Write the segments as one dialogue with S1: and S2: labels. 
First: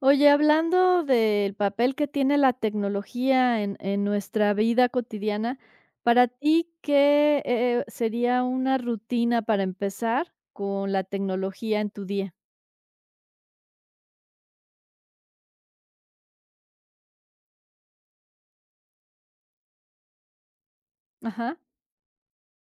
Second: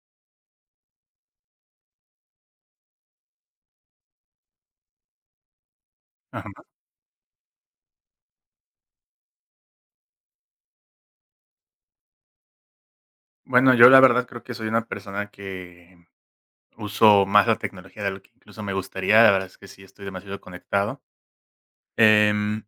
S1: Oye, hablando del papel que tiene la tecnología en nuestra vida cotidiana, para
S2: Ajá.
S1: ti, ¿qué, sería una rutina para empezar con la tecnología en tu día?
S2: Bueno, yo la verdad creo que soy una persona que uso más la tecnología de lo que incluso me gustaría, la verdad es que sí estoy demasiado conectado.
S1: Ajá.
S2: Em,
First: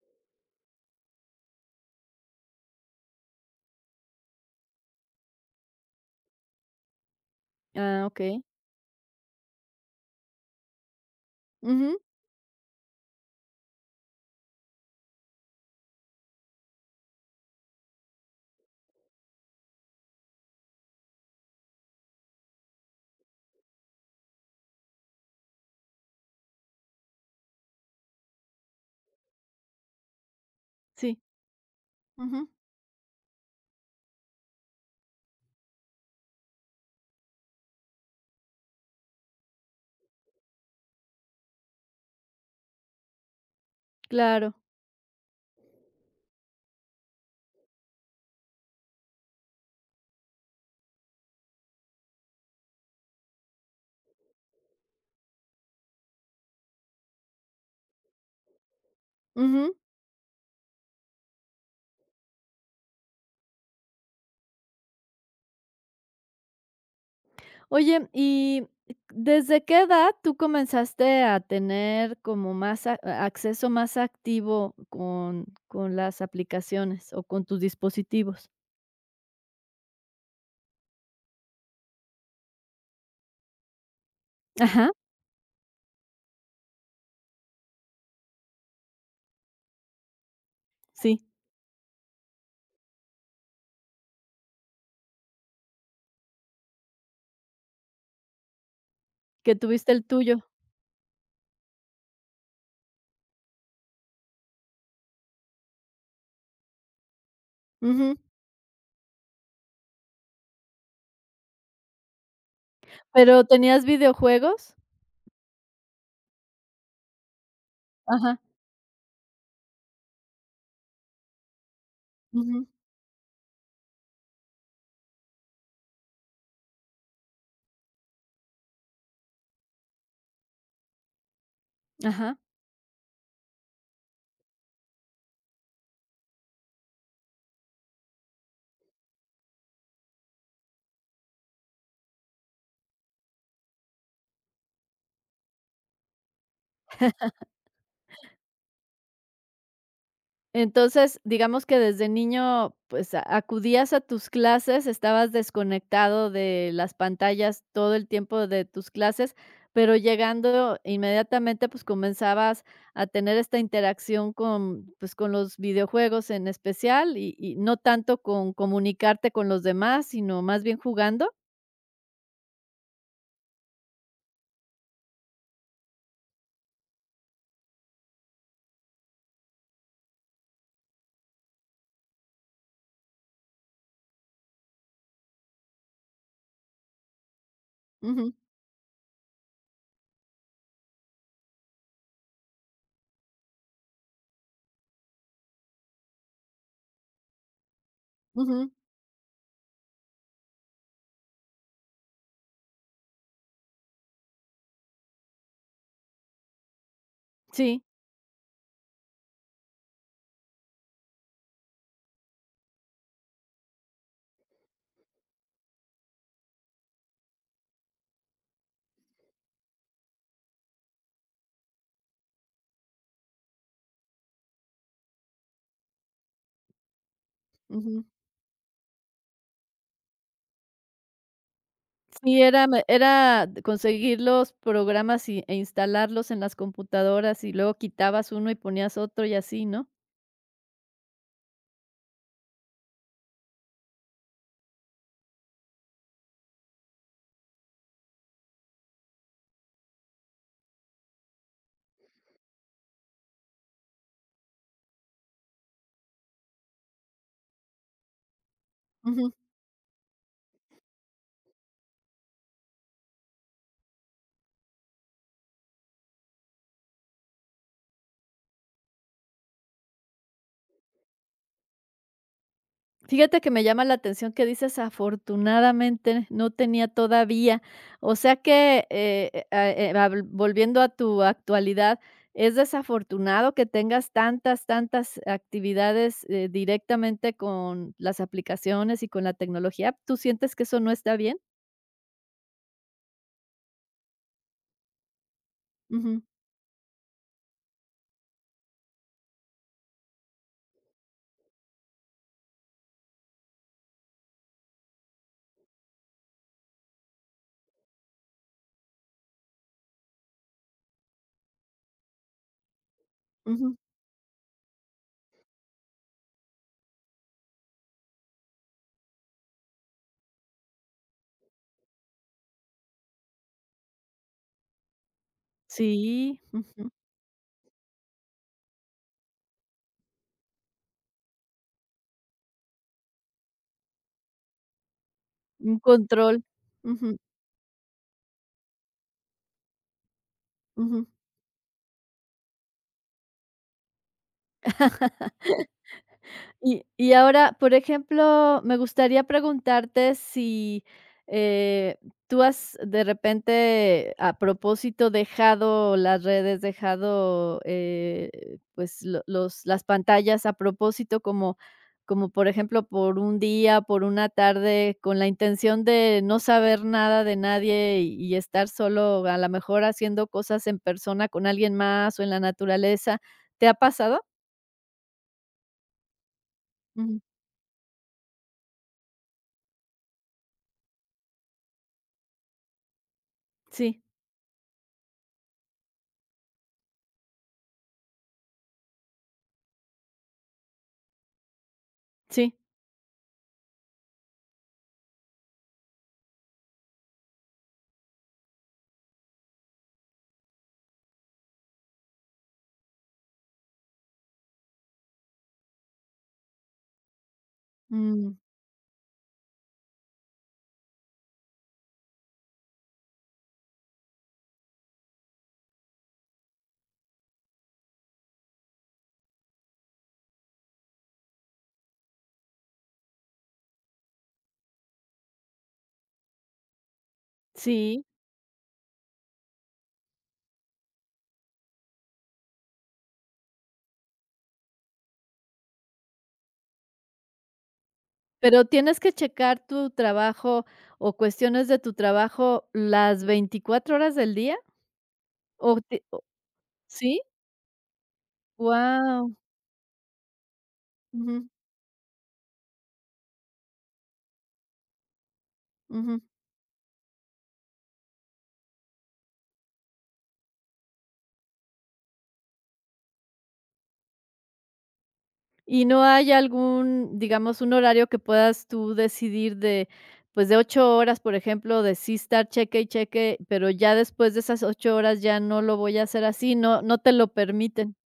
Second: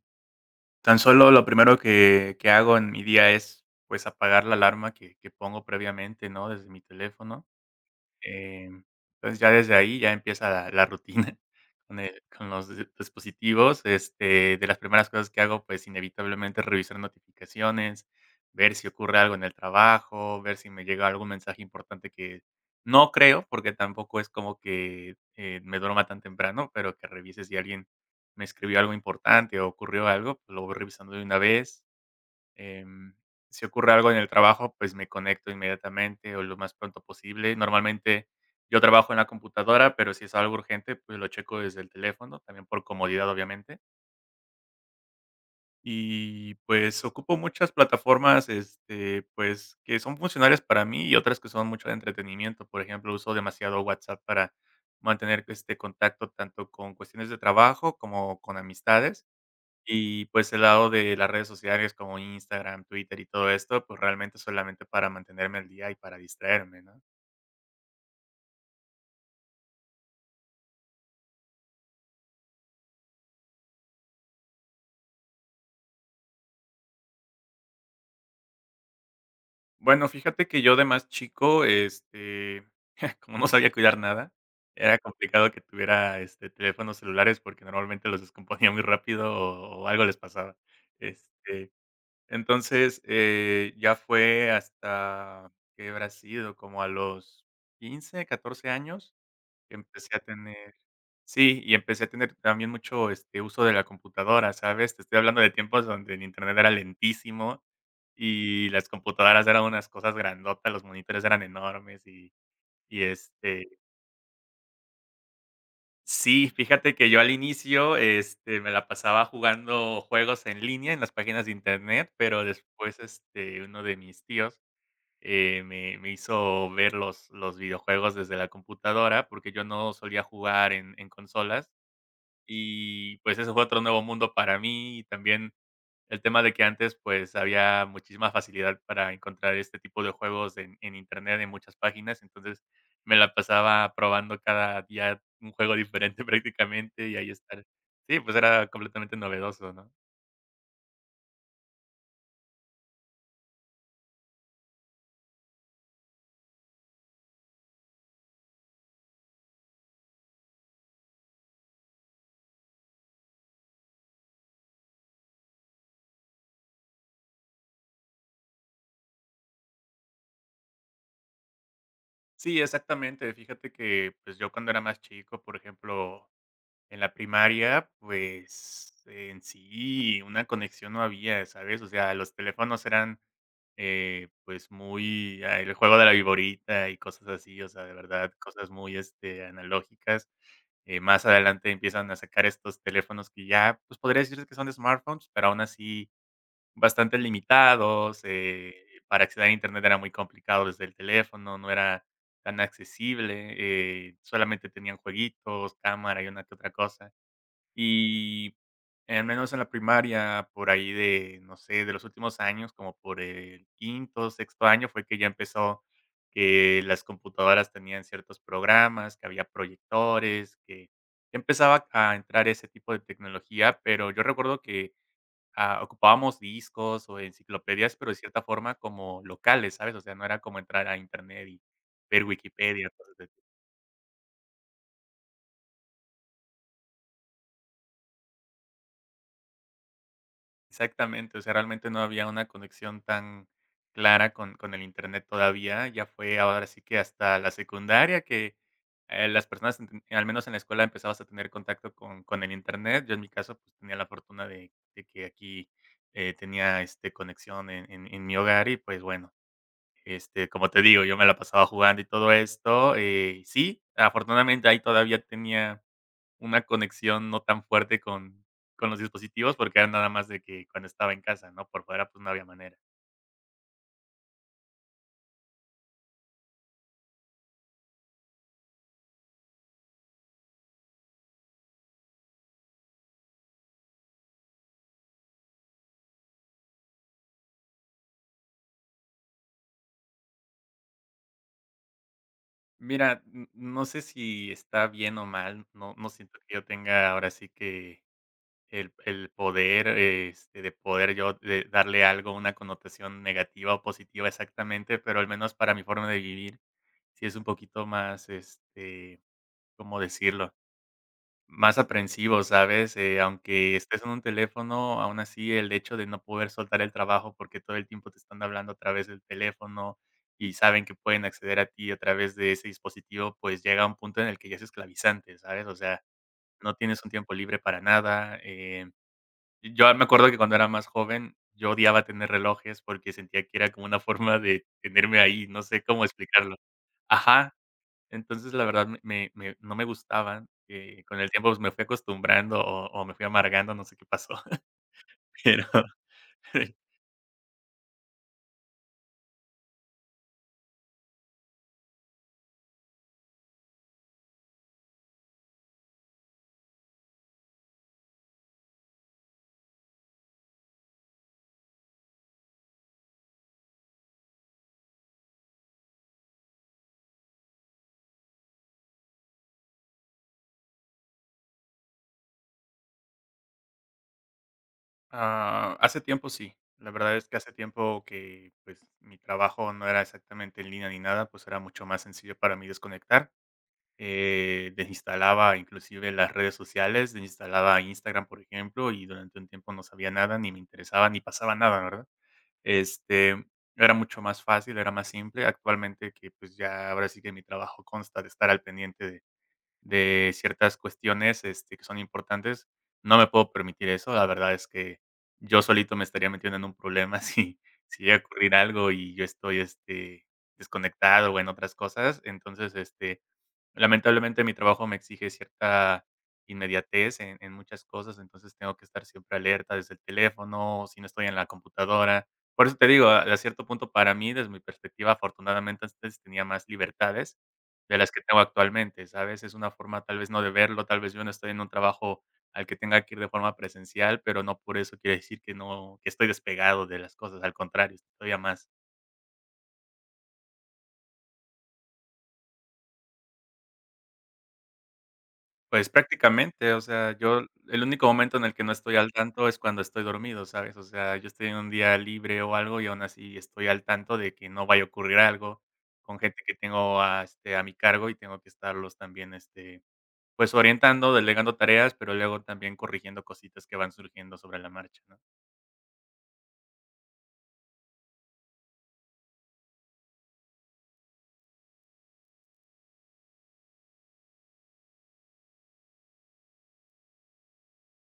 S2: Tan solo lo primero que hago en mi día es, pues, apagar la alarma que pongo previamente, ¿no?, desde mi teléfono.
S1: Ah, okey.
S2: Eh, entonces, ya desde ahí ya empieza la rutina
S1: Ujú.
S2: con el con los di dispositivos, este, de las primeras cosas que hago, pues, inevitablemente revisar notificaciones, ver si ocurre algo en el trabajo, ver si me llega algún mensaje importante que no creo, porque tampoco es como que, me duerma tan temprano, pero que revise si alguien me escribió algo importante o ocurrió algo, pues, lo voy revisando
S1: Sí.
S2: de una vez.
S1: Ujú.
S2: Em, si ocurre algo en el trabajo, pues me conecto inmediatamente o lo más pronto posible. Normalmente yo trabajo en la computadora, pero si es algo urgente, pues lo checo desde el teléfono, también por comodidad, obviamente.
S1: Claro.
S2: Y pues ocupo muchas plataformas, este, pues que son funcionales para mí y otras que son mucho de entretenimiento. Por ejemplo, uso demasiado WhatsApp para mantener este contacto tanto con cuestiones de trabajo como con amistades.
S1: Ujú.
S2: Y, pues, el lado de las redes sociales como Instagram, Twitter y todo esto, pues, realmente solamente para mantenerme al día y para distraerme, ¿no?
S1: Oye, y ¿desde qué edad tú comenzaste a tener como más acceso más activo con las aplicaciones o con tus dispositivos?
S2: Bueno, fíjate que yo de más chico, este, como no sabía cuidar nada,
S1: Ajá.
S2: era complicado que tuviera, este, teléfonos celulares porque normalmente los descomponía muy rápido o algo les pasaba.
S1: Sí.
S2: Este, entonces, ya fue hasta, ¿qué habrá sido? Como a los 15, 14 años,
S1: Que
S2: que
S1: tuviste el
S2: empecé a
S1: tuyo.
S2: tener. Sí, y empecé a tener también mucho, este, uso de la computadora, ¿sabes? Te estoy hablando de tiempos donde el internet era lentísimo
S1: Ujú.
S2: y las computadoras eran unas cosas grandotas, los monitores eran enormes y,
S1: ¿Pero
S2: este,
S1: tenías videojuegos?
S2: sí, fíjate que yo al inicio,
S1: Ajá.
S2: este, me la pasaba jugando juegos en línea en las páginas de internet, pero
S1: Ujú.
S2: después, este, uno de mis tíos, me hizo ver los videojuegos desde la computadora, porque yo no solía jugar en consolas.
S1: Ajá.
S2: Y, pues, eso fue otro nuevo mundo para mí, y también el tema de que antes, pues, había muchísima facilidad para encontrar este tipo de juegos en Internet, en muchas páginas. Entonces, me la pasaba probando cada día un juego diferente prácticamente, y ahí estar. Sí, pues, era completamente novedoso, ¿no?
S1: Entonces, digamos que desde niño, pues, a acudías a tus clases, estabas desconectado de las pantallas todo el tiempo de tus clases, pero llegando inmediatamente, pues, comenzabas a tener esta interacción con, pues, con los videojuegos en especial y no tanto con comunicarte con los demás, sino más bien jugando.
S2: Sí, exactamente. Fíjate que, pues, yo cuando era más chico, por ejemplo, en la primaria, pues, en sí una conexión no había, ¿sabes? O sea, los teléfonos eran. Pues, muy el juego de la viborita y cosas así, o sea, de verdad,
S1: Ujú,
S2: cosas muy, este, analógicas. Más adelante empiezan a sacar estos teléfonos que ya, pues, podría decirse que son smartphones, pero aún así bastante limitados,
S1: ujú,
S2: para acceder a Internet era muy complicado desde el teléfono, no era tan accesible, solamente tenían jueguitos, cámara y una que otra cosa.
S1: sí,
S2: Y al menos en la primaria, por ahí de, no sé, de los últimos años, como por el quinto, sexto año, fue que ya empezó que las computadoras tenían ciertos programas, que había proyectores, que empezaba a entrar ese tipo de tecnología, pero yo recuerdo que ocupábamos discos o enciclopedias,
S1: ujú.
S2: pero de cierta forma como locales, ¿sabes? O sea, no era como entrar a internet y ver
S1: Sí, era me
S2: Wikipedia.
S1: era de conseguir los programas e instalarlos en las computadoras, y luego quitabas uno y ponías otro y así, ¿no?
S2: Exactamente, o sea, realmente no había una conexión tan clara con el Internet todavía, ya fue ahora sí que hasta la secundaria que, las personas, enten al menos en la escuela, empezabas a tener contacto con el Internet. Yo en mi caso, pues, tenía la fortuna de que aquí, tenía, este, conexión en mi hogar y, pues, bueno,
S1: Ujú.
S2: este, como te digo, yo me la pasaba jugando y todo esto, sí, afortunadamente ahí todavía tenía una conexión no tan fuerte con los dispositivos, porque era nada más de que cuando estaba en casa, ¿no? Por fuera, pues, no había manera.
S1: Fíjate que me llama la atención que dices: "Afortunadamente no tenía todavía". O sea que, ah, habl volviendo a tu actualidad, es desafortunado que tengas tantas, tantas actividades, directamente con las aplicaciones y con la tecnología, ¿tú sientes que eso no está bien?
S2: Mira, n no sé si está bien o mal, no no
S1: Ujú.
S2: siento que yo tenga ahora sí que el poder, este, de poder yo de darle algo una connotación negativa o positiva exactamente, pero al menos para mi forma de vivir, sí es un poquito más, este, ¿cómo decirlo? Más aprensivo, ¿sabes? Aunque
S1: Ujú.
S2: estés en un teléfono, aún así el hecho de no poder soltar el trabajo porque todo el tiempo te están hablando a través del teléfono y saben que pueden acceder a ti a través de ese dispositivo, pues llega a un punto en el que ya es esclavizante, ¿sabes? O sea,
S1: Sí,
S2: no
S1: ujú.
S2: tienes un tiempo libre para nada. Yo me acuerdo que cuando era más joven yo odiaba tener relojes porque sentía que era como una forma de tenerme ahí, no
S1: Un
S2: sé cómo
S1: control.
S2: explicarlo.
S1: Ujú,
S2: Ajá, entonces, la verdad, me no me gustaban,
S1: ujú.
S2: con el tiempo, pues, me fui acostumbrando o me fui amargando, no sé qué pasó, pero,
S1: Y ahora, por ejemplo, me gustaría preguntarte si, eh, tú has de repente, a propósito, dejado las redes, dejado, pues, lo los las pantallas a propósito, como, por ejemplo, por un día, por una tarde, con la intención de no saber nada de nadie y estar solo, a lo mejor haciendo cosas en persona con alguien más o en la naturaleza, ¿te ha pasado?
S2: hace tiempo sí. La verdad
S1: Ujú.
S2: es que hace tiempo que, pues, mi trabajo no era exactamente en línea ni nada, pues, era mucho más sencillo para mí desconectar.
S1: Sí,
S2: Desinstalaba inclusive las redes sociales, desinstalaba Instagram, por ejemplo, y durante un tiempo no sabía nada, ni me interesaba, ni pasaba nada, ¿verdad?
S1: sí.
S2: Este, era mucho más fácil, era más simple. Actualmente que, pues, ya ahora sí que mi trabajo consta de estar al pendiente de ciertas cuestiones, este, que son importantes, no me puedo permitir eso. La verdad es que yo solito me estaría metiendo en un problema si si llega a
S1: Mm,
S2: ocurrir algo y yo estoy, este, desconectado o en otras cosas. Entonces, este, lamentablemente, mi trabajo me exige cierta inmediatez en muchas cosas, entonces tengo que estar siempre alerta desde el teléfono, o si no estoy en la computadora. Por eso te digo, a cierto punto, para mí, desde mi perspectiva, afortunadamente, antes tenía más libertades de
S1: sí,
S2: las que tengo actualmente, ¿sabes? Es una forma, tal vez, no de verlo, tal vez yo no estoy en un trabajo al que tenga que ir de forma presencial, pero no por eso quiere decir que no que estoy despegado de las cosas, al contrario, estoy todavía
S1: pero
S2: más.
S1: tienes que checar tu trabajo o cuestiones de tu trabajo, ¿las 24 horas del día? ¿O
S2: Pues
S1: te o
S2: prácticamente, o sea,
S1: sí?
S2: yo el único momento en el que no estoy al
S1: Wow.
S2: tanto es cuando estoy dormido, ¿sabes? O sea, yo estoy en un día libre o algo y aún así estoy al tanto de que no vaya a ocurrir algo con gente que tengo a, este, a mi cargo y tengo que estarlos también, este, pues orientando, delegando tareas, pero luego también corrigiendo cositas que van surgiendo sobre la marcha, ¿no?
S1: ¿Y no hay algún, digamos, un horario que puedas tú decidir de, pues, de 8 horas, por ejemplo, de sí estar cheque y cheque, pero ya después de esas 8 horas ya no lo voy a hacer así, no te lo permiten?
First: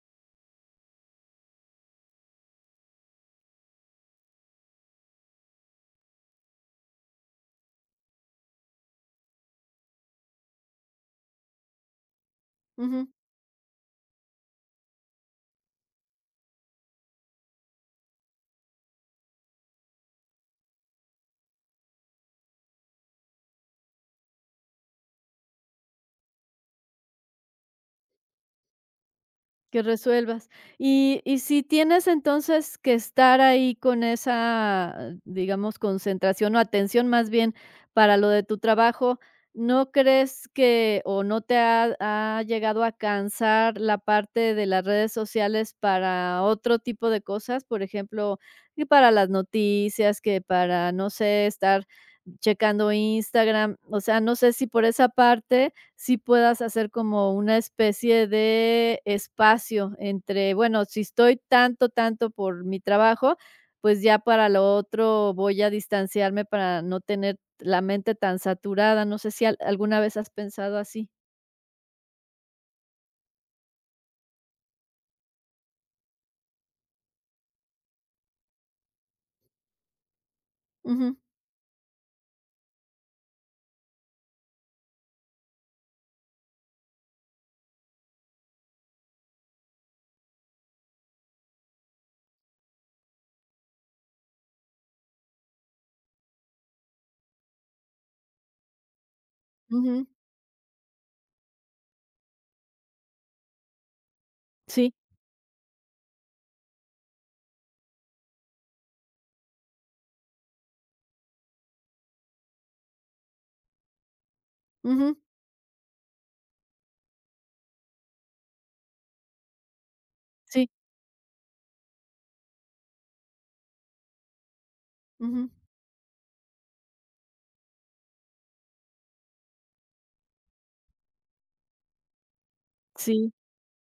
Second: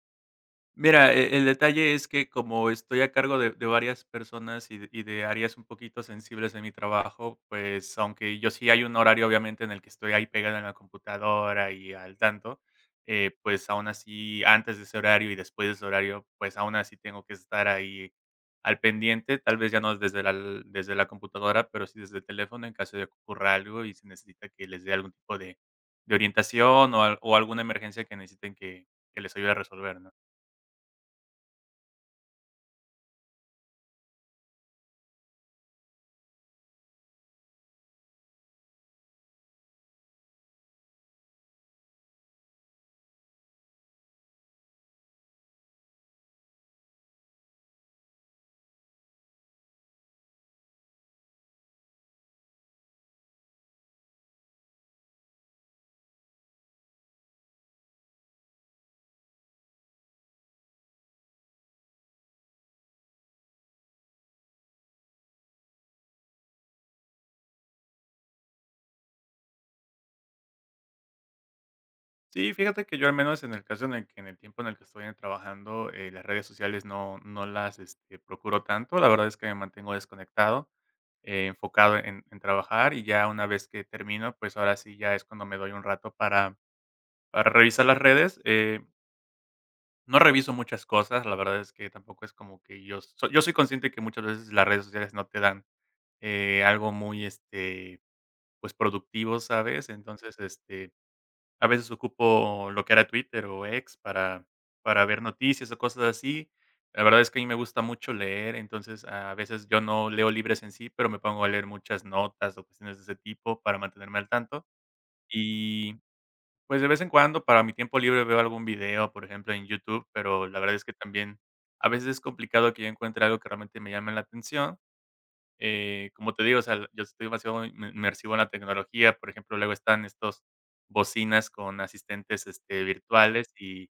S2: Mira, el detalle es que como estoy a cargo de varias personas y de áreas un poquito sensibles de mi trabajo, pues, aunque yo sí hay un horario, obviamente, en el que estoy ahí pegado en la computadora y al tanto, pues, aún así, antes de ese horario y después de ese horario, pues, aún así tengo que estar ahí al pendiente, tal vez ya no desde la desde la computadora, pero sí desde el teléfono en caso de que ocurra algo y se necesita que les dé algún tipo de orientación o al o alguna emergencia que necesiten que les ayude a
S1: Que
S2: resolver, ¿no?
S1: resuelvas. Y si tienes entonces que estar ahí con esa, digamos, concentración o atención más bien para lo de tu trabajo, ¿no crees que o no te ha llegado a cansar la parte de las redes sociales para otro tipo de cosas? Por ejemplo, que para las noticias, que para, no sé, estar checando Instagram. O sea, no sé si por esa parte sí puedas hacer como una especie de espacio entre, bueno, si estoy tanto, tanto por mi trabajo, pues ya para lo otro voy a distanciarme para no tener la mente tan saturada. No sé si alguna vez has pensado así.
S2: Sí, fíjate que yo al menos en el caso en el que en el tiempo en el que estoy trabajando, las redes sociales no, no las este, procuro tanto. La verdad es que me mantengo desconectado,
S1: Ujú,
S2: enfocado en trabajar y ya una vez que termino, pues ahora sí ya es cuando me doy un rato para revisar las redes. No reviso muchas cosas, la verdad es que tampoco es como que yo, yo soy consciente que muchas veces las redes sociales no te dan algo muy, este, pues productivo, ¿sabes?
S1: ujú,
S2: Entonces, este, a veces ocupo lo que era Twitter o X
S1: sí,
S2: para ver noticias o cosas así. La verdad es que a mí me gusta mucho leer, entonces, a veces yo no leo libros en sí, pero me pongo a leer muchas notas o cuestiones de ese tipo para mantenerme al tanto.
S1: ujú,
S2: Y, pues, de vez en cuando, para mi tiempo libre, veo algún video, por ejemplo, en YouTube, pero la
S1: sí,
S2: verdad es que también a veces es complicado que yo encuentre algo que realmente me llame la atención.
S1: ujú,
S2: Como te digo, o sea, yo estoy demasiado inmersivo en la tecnología. Por ejemplo, luego están estos bocinas con asistentes,
S1: sí,
S2: virtuales, y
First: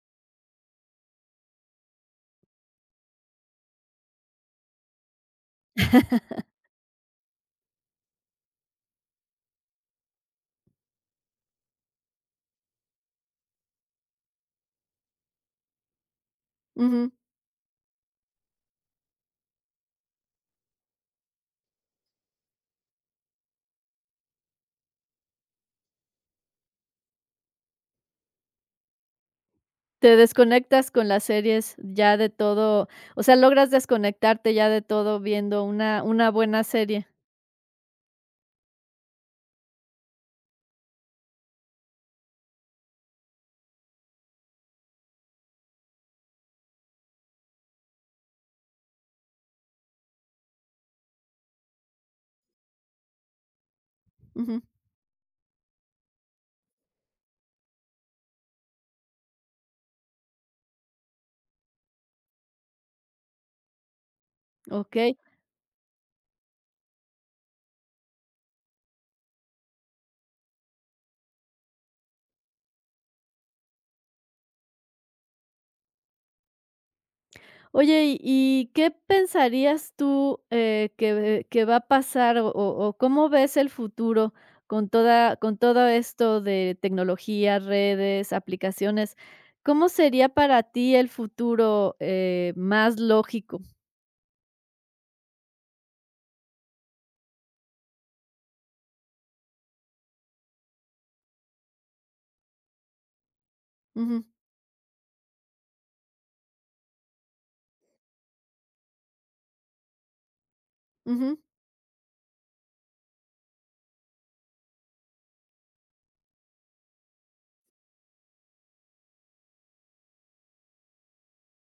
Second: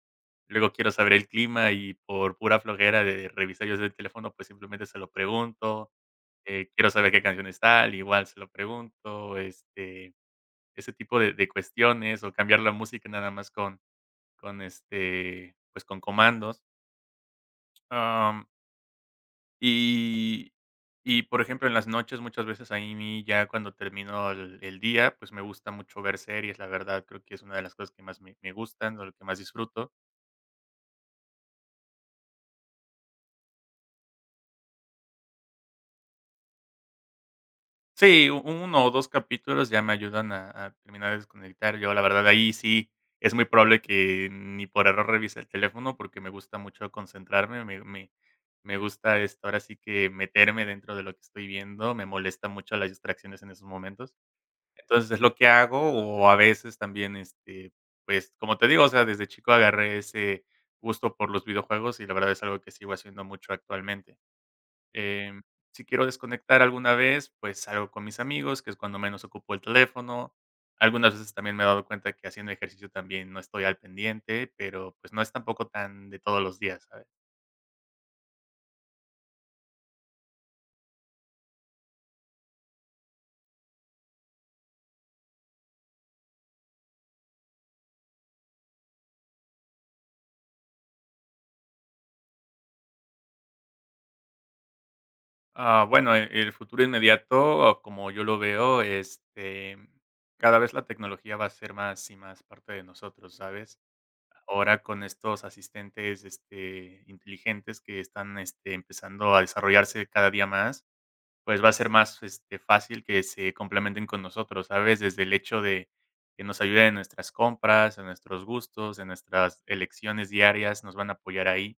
S2: luego quiero saber el clima, y por pura flojera de revisar yo desde el teléfono, pues, simplemente se lo pregunto. Quiero saber qué canción está tal, igual se lo pregunto, ese tipo de cuestiones, o cambiar la música nada más con con comandos.
S1: ujú.
S2: Y y, por ejemplo, en las noches muchas veces a mí, ya cuando termino el día, pues, me gusta mucho ver series, la verdad. Creo que es una de las cosas que más me gustan, o lo que más disfruto.
S1: Te desconectas con las series ya de todo, o sea, logras desconectarte ya de todo viendo una buena serie.
S2: Sí, uno o 2 capítulos ya me ayudan a terminar de desconectar. Yo, la verdad, ahí sí es muy probable que ni por error revise el teléfono, porque me gusta mucho concentrarme. Me gusta, ahora sí, que meterme dentro de lo que estoy viendo. Me molesta mucho las distracciones en esos momentos.
S1: Ujú,
S2: Entonces, es lo que hago. O a veces también, pues, como te digo, o sea, desde chico agarré ese gusto por los videojuegos, y la verdad es algo que sigo haciendo mucho actualmente.
S1: ok.
S2: Em, si quiero desconectar alguna vez, pues, salgo con mis amigos, que es cuando menos ocupo el teléfono. Algunas veces también me he dado cuenta que haciendo ejercicio también no estoy al pendiente, pero, pues, no es tampoco tan de todos los días, ¿sabes?
S1: Oye, ¿y qué pensarías tú, que va a pasar o cómo ves el futuro con todo esto de tecnología, redes, aplicaciones? ¿Cómo sería para ti el futuro, más lógico?
S2: Ah, bueno, el futuro inmediato, como yo lo veo, cada vez la tecnología va a ser más y más parte de nosotros, ¿sabes?
S1: Ujú,
S2: Ahora, con estos asistentes, inteligentes, que están, empezando a desarrollarse cada día más,
S1: ujú,
S2: pues, va a ser más, fácil que se complementen con nosotros, ¿sabes? Desde el hecho de que nos ayuden en nuestras compras, en nuestros gustos, en nuestras elecciones diarias, nos van a apoyar ahí.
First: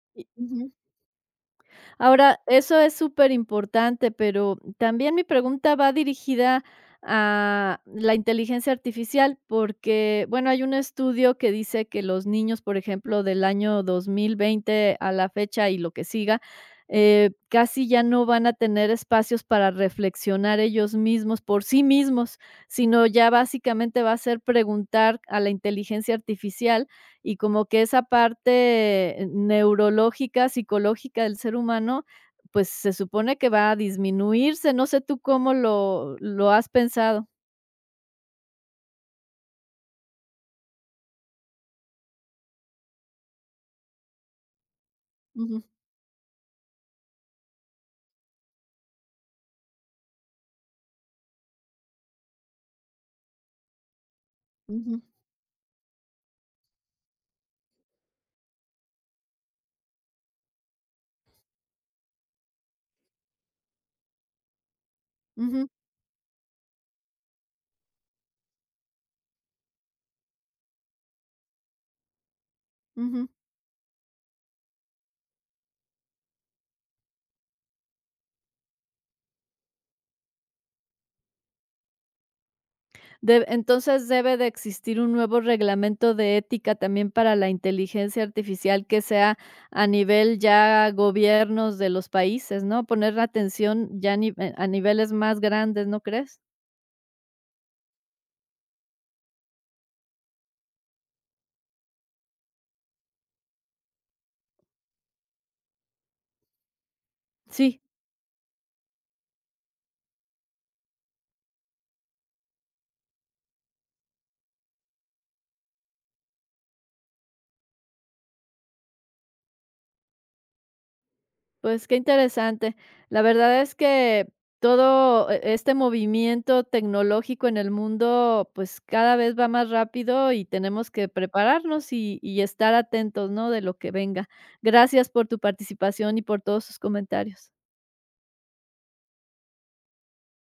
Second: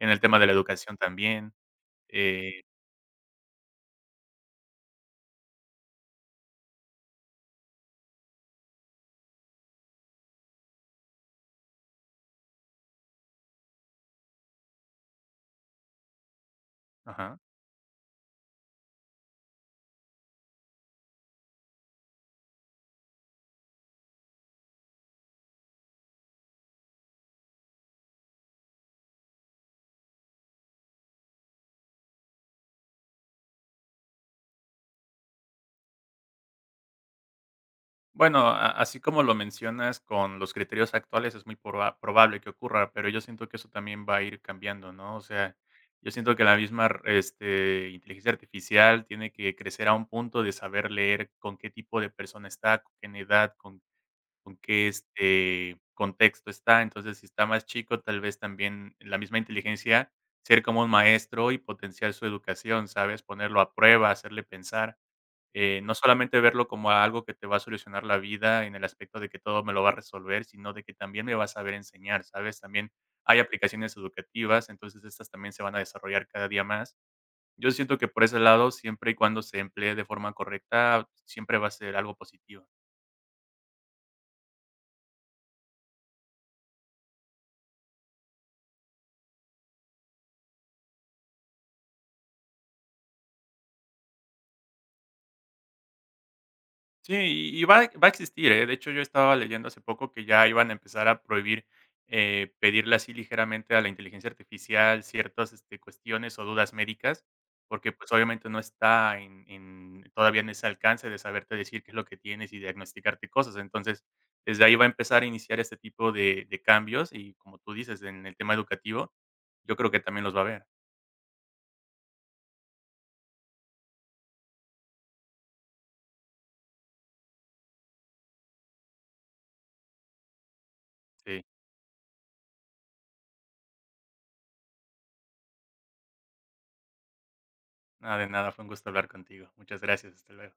S2: En el
S1: y
S2: tema de la
S1: ujú.
S2: educación también,
S1: Ahora,
S2: eh
S1: eso es súper importante, pero también mi pregunta va dirigida a la inteligencia artificial, porque, bueno, hay un estudio que dice que los niños, por ejemplo, del año 2020 a la fecha y lo que siga,
S2: ajá.
S1: casi ya no van a tener espacios para reflexionar ellos mismos por sí mismos, sino ya básicamente va a ser preguntar a la inteligencia artificial y como que esa parte neurológica, psicológica del ser humano, pues, se supone que va a disminuirse, no sé tú cómo lo has pensado.
S2: Bueno, a así como lo mencionas, con los criterios actuales es muy probable que ocurra, pero yo siento que eso también va a ir cambiando, ¿no? O sea,
S1: Ujú,
S2: yo siento que la misma inteligencia artificial tiene que crecer a un punto de saber leer con qué tipo de persona está, con qué edad, con con qué,
S1: ujú,
S2: este, contexto está. Entonces, si está más chico, tal vez también la misma inteligencia ser como un maestro y potenciar su educación, ¿sabes? Ponerlo a prueba, hacerle pensar.
S1: ujú,
S2: No solamente verlo como algo que te va a solucionar la vida en el aspecto de que todo me lo va a resolver, sino de que también me va a saber enseñar, ¿sabes? También
S1: ujú.
S2: hay aplicaciones educativas, entonces estas también se van a desarrollar cada día más. Yo siento que por ese lado, siempre y cuando se emplee de forma correcta, siempre va a ser algo positivo.
S1: Deb entonces, debe de existir un nuevo reglamento de ética también para la inteligencia artificial que sea a nivel ya gobiernos de los países, ¿no? Poner atención ya a niveles más grandes, ¿no crees?
S2: Sí, y va a existir, ¿eh? De hecho, yo estaba leyendo hace poco que ya iban a empezar a prohibir, pedirle así ligeramente a la inteligencia artificial ciertas, cuestiones o dudas médicas,
S1: Sí.
S2: porque, pues, obviamente no está en todavía en ese alcance de saberte decir qué es lo que tienes y diagnosticarte cosas. Entonces, desde ahí va a empezar a iniciar este tipo de cambios y, como tú dices, en el tema educativo, yo creo que también los va a haber.
S1: Pues qué interesante. La verdad es que todo este movimiento tecnológico en el mundo, pues cada vez va más rápido y tenemos que
S2: Sí.
S1: prepararnos y estar atentos, ¿no? De lo que venga. Gracias por tu participación y por todos sus comentarios.
S2: Nada de nada, fue un gusto hablar contigo. Muchas gracias, hasta luego.